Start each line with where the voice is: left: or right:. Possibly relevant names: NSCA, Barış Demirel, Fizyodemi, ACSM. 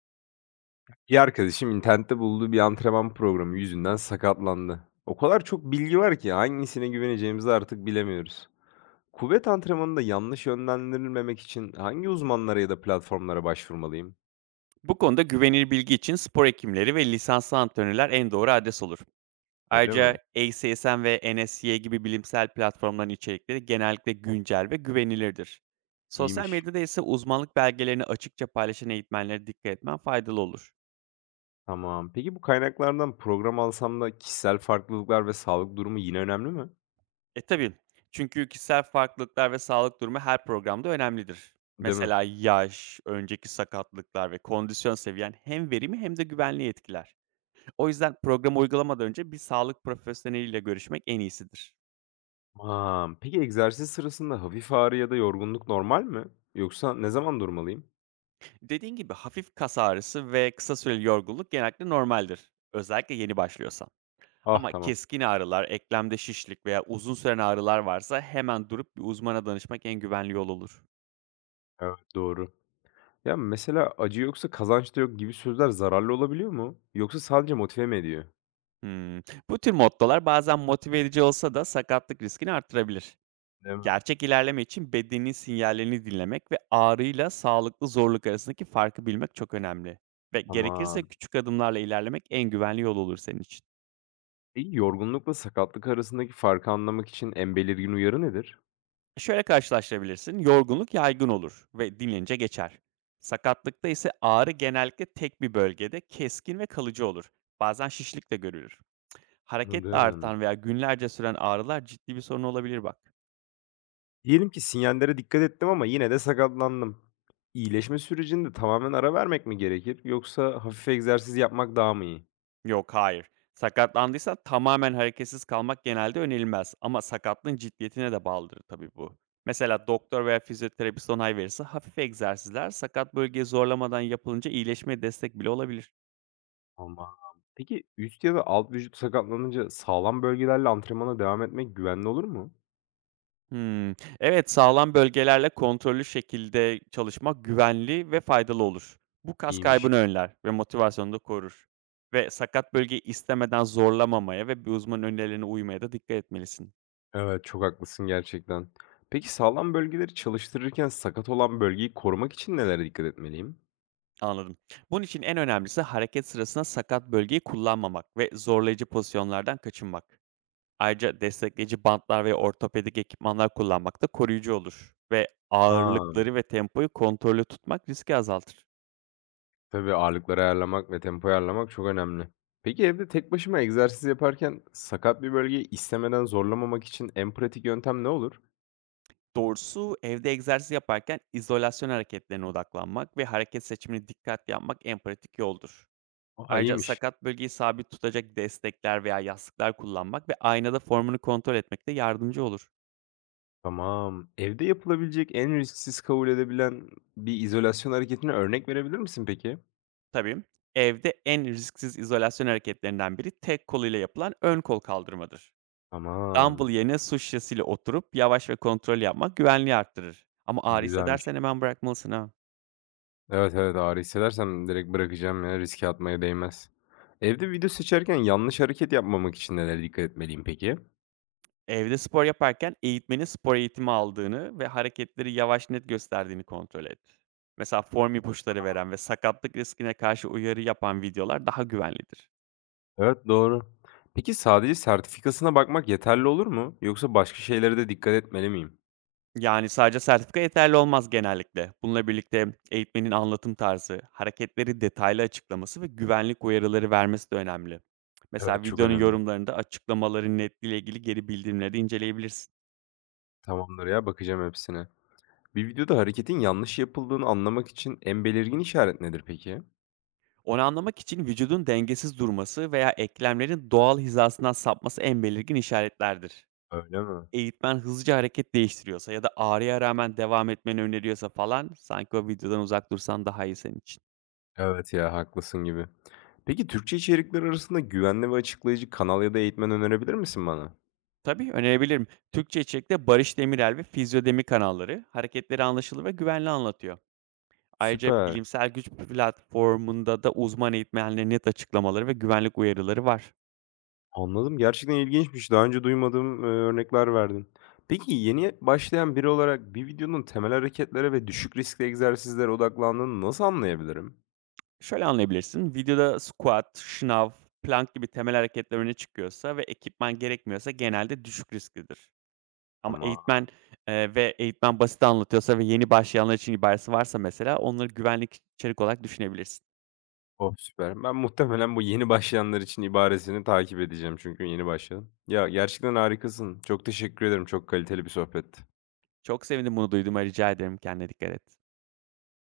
left: Bir arkadaşım internette bulduğu bir antrenman programı yüzünden sakatlandı. O kadar çok bilgi var ki hangisine güveneceğimizi artık bilemiyoruz. Kuvvet antrenmanında yanlış yönlendirilmemek için hangi uzmanlara ya da platformlara başvurmalıyım?
right: Bu konuda güvenilir bilgi için spor hekimleri ve lisanslı antrenörler en doğru adres olur.
left: Öyle
right: Ayrıca
left: mi?
right: ACSM ve NSCA gibi bilimsel platformların içerikleri genellikle güncel ve güvenilirdir. Sosyal
left: İyiymiş.
right: medyada ise uzmanlık belgelerini açıkça paylaşan eğitmenlere dikkat etmen faydalı olur.
left: Tamam. Peki bu kaynaklardan program alsam da kişisel farklılıklar ve sağlık durumu yine önemli mi?
right: E tabii çünkü kişisel farklılıklar ve sağlık durumu her programda önemlidir.
left: Değil mi?
right: Mesela yaş, önceki sakatlıklar ve kondisyon seviyen hem verimi hem de güvenliği etkiler. O yüzden programı uygulamadan önce bir sağlık profesyoneliyle görüşmek en iyisidir.
left: Tamam. Peki egzersiz sırasında hafif ağrı ya da yorgunluk normal mi? Yoksa ne zaman durmalıyım?
right: Dediğin gibi hafif kas ağrısı ve kısa süreli yorgunluk genellikle normaldir, özellikle yeni başlıyorsan.
left: Ah,
right: Ama
left: tamam.
right: keskin ağrılar, eklemde şişlik veya uzun süren ağrılar varsa hemen durup bir uzmana danışmak en güvenli yol olur.
left: Evet, doğru. Ya, mesela "Acı yoksa kazanç da yok." gibi sözler zararlı olabiliyor mu? Yoksa sadece motive mi ediyor?
right: Hmm. Bu tür mottolar bazen motive edici olsa da sakatlık riskini artırabilir.
left: Değil mi?
right: Gerçek ilerleme için bedenin sinyallerini dinlemek ve ağrıyla sağlıklı zorluk arasındaki farkı bilmek çok önemli. Ve gerekirse
left: Tamam.
right: küçük adımlarla ilerlemek en güvenli yol olur senin için.
left: Peki yorgunlukla sakatlık arasındaki farkı anlamak için en belirgin uyarı nedir?
right: Şöyle karşılaştırabilirsin. Yorgunluk yaygın olur ve dinlenince geçer. Sakatlıkta ise ağrı genellikle tek bir bölgede keskin ve kalıcı olur. Bazen şişlik de görülür. Hareketle
left: Anladım.
right: artan veya günlerce süren ağrılar ciddi bir sorun olabilir bak.
left: Diyelim ki sinyallere dikkat ettim ama yine de sakatlandım. İyileşme sürecinde tamamen ara vermek mi gerekir yoksa hafif egzersiz yapmak daha mı iyi?
right: Yok, hayır. Sakatlandıysan tamamen hareketsiz kalmak genelde önerilmez. Ama sakatlığın ciddiyetine de bağlıdır tabii bu. Mesela doktor veya fizyoterapist onay verirse hafif egzersizler sakat bölgeyi zorlamadan yapılınca iyileşmeye destek bile olabilir.
left: Tamam. Peki üst ya da alt vücut sakatlanınca sağlam bölgelerle antrenmana devam etmek güvenli olur mu?
right: Hımm. Evet, sağlam bölgelerle kontrollü şekilde çalışmak güvenli ve faydalı olur. Bu kas
left: İyiymiş.
right: kaybını önler ve motivasyonu da korur. Ve sakat bölgeyi istemeden zorlamamaya ve bir uzmanın önerilerine uymaya da dikkat etmelisin.
left: Evet, çok haklısın gerçekten. Peki sağlam bölgeleri çalıştırırken sakat olan bölgeyi korumak için nelere dikkat etmeliyim?
right: Anladım. Bunun için en önemlisi hareket sırasında sakat bölgeyi kullanmamak ve zorlayıcı pozisyonlardan kaçınmak. Ayrıca destekleyici bantlar ve ortopedik ekipmanlar kullanmak da koruyucu olur ve
left: Ha,
right: ağırlıkları ve tempoyu kontrollü tutmak riski azaltır.
left: tabii ağırlıkları ayarlamak ve tempoyu ayarlamak çok önemli. Peki evde tek başıma egzersiz yaparken sakat bir bölgeyi istemeden zorlamamak için en pratik yöntem ne olur?
right: Doğrusu evde egzersiz yaparken izolasyon hareketlerine odaklanmak ve hareket seçimini dikkatli yapmak en pratik yoldur.
left: Aa,
right: Ayrıca
left: iyiymiş.
right: sakat bölgeyi sabit tutacak destekler veya yastıklar kullanmak ve aynada formunu kontrol etmek de yardımcı olur.
left: Tamam. Evde yapılabilecek en risksiz kabul edebilen bir izolasyon hareketine örnek verebilir misin peki?
right: Tabii, evde en risksiz izolasyon hareketlerinden biri tek koluyla yapılan ön kol kaldırmadır. Dumbbell
left: Tamam.
right: yerine su şişesiyle oturup yavaş ve kontrol yapmak güvenliği arttırır. Ama ağrı
left: Güzelmiş.
right: hissedersen hemen bırakmalısın ha.
left: Evet, evet, ağrı hissedersem direkt bırakacağım ya, riske atmaya değmez. Evde video seçerken yanlış hareket yapmamak için nelere dikkat etmeliyim peki?
right: Evde spor yaparken eğitmenin spor eğitimi aldığını ve hareketleri yavaş net gösterdiğini kontrol et. Mesela form ipuçları veren ve sakatlık riskine karşı uyarı yapan videolar daha güvenlidir.
left: Evet, doğru. Peki sadece sertifikasına bakmak yeterli olur mu? Yoksa başka şeylere de dikkat etmeli miyim?
right: Yani sadece sertifika yeterli olmaz genellikle. Bununla birlikte eğitmenin anlatım tarzı, hareketleri detaylı açıklaması ve güvenlik uyarıları vermesi de önemli. Mesela
left: Evet, çok
right: videonun
left: önemli.
right: yorumlarında açıklamaların netliğiyle ilgili geri bildirimleri de inceleyebilirsin.
left: Tamamdır ya, bakacağım hepsine. Bir videoda hareketin yanlış yapıldığını anlamak için en belirgin işaret nedir peki?
right: Onu anlamak için vücudun dengesiz durması veya eklemlerin doğal hizasından sapması en belirgin işaretlerdir.
left: Öyle mi?
right: Eğitmen hızlıca hareket değiştiriyorsa ya da ağrıya rağmen devam etmeni öneriyorsa falan sanki o videodan uzak dursan daha iyi senin için.
left: Evet ya, haklısın gibi. Peki Türkçe içerikler arasında güvenli ve açıklayıcı kanal ya da eğitmen önerebilir misin bana?
right: Tabii, önerebilirim. Türkçe içerikte Barış Demirel ve Fizyodemi kanalları hareketleri anlaşılır ve güvenli anlatıyor. Ayrıca
left: Süper.
right: bilimsel güç platformunda da uzman eğitmenlerin net açıklamaları ve güvenlik uyarıları var.
left: Anladım. Gerçekten ilginçmiş. Daha önce duymadığım, örnekler verdin. Peki yeni başlayan biri olarak bir videonun temel hareketlere ve düşük riskli egzersizlere odaklandığını nasıl anlayabilirim?
right: Şöyle anlayabilirsin, videoda squat, şınav, plank gibi temel hareketler öne çıkıyorsa ve ekipman gerekmiyorsa genelde düşük risklidir. Ama
left: Ama
right: eğitmen basit anlatıyorsa ve yeni başlayanlar için ibaresi varsa mesela onları güvenlik içerik olarak düşünebilirsin.
left: oh, süper. Ben muhtemelen bu yeni başlayanlar için ibaresini takip edeceğim çünkü yeni başladım. Ya gerçekten harikasın. Çok teşekkür ederim. Çok kaliteli bir sohbetti.
right: Çok sevindim bunu duyduğuma, rica ederim. Kendine dikkat et.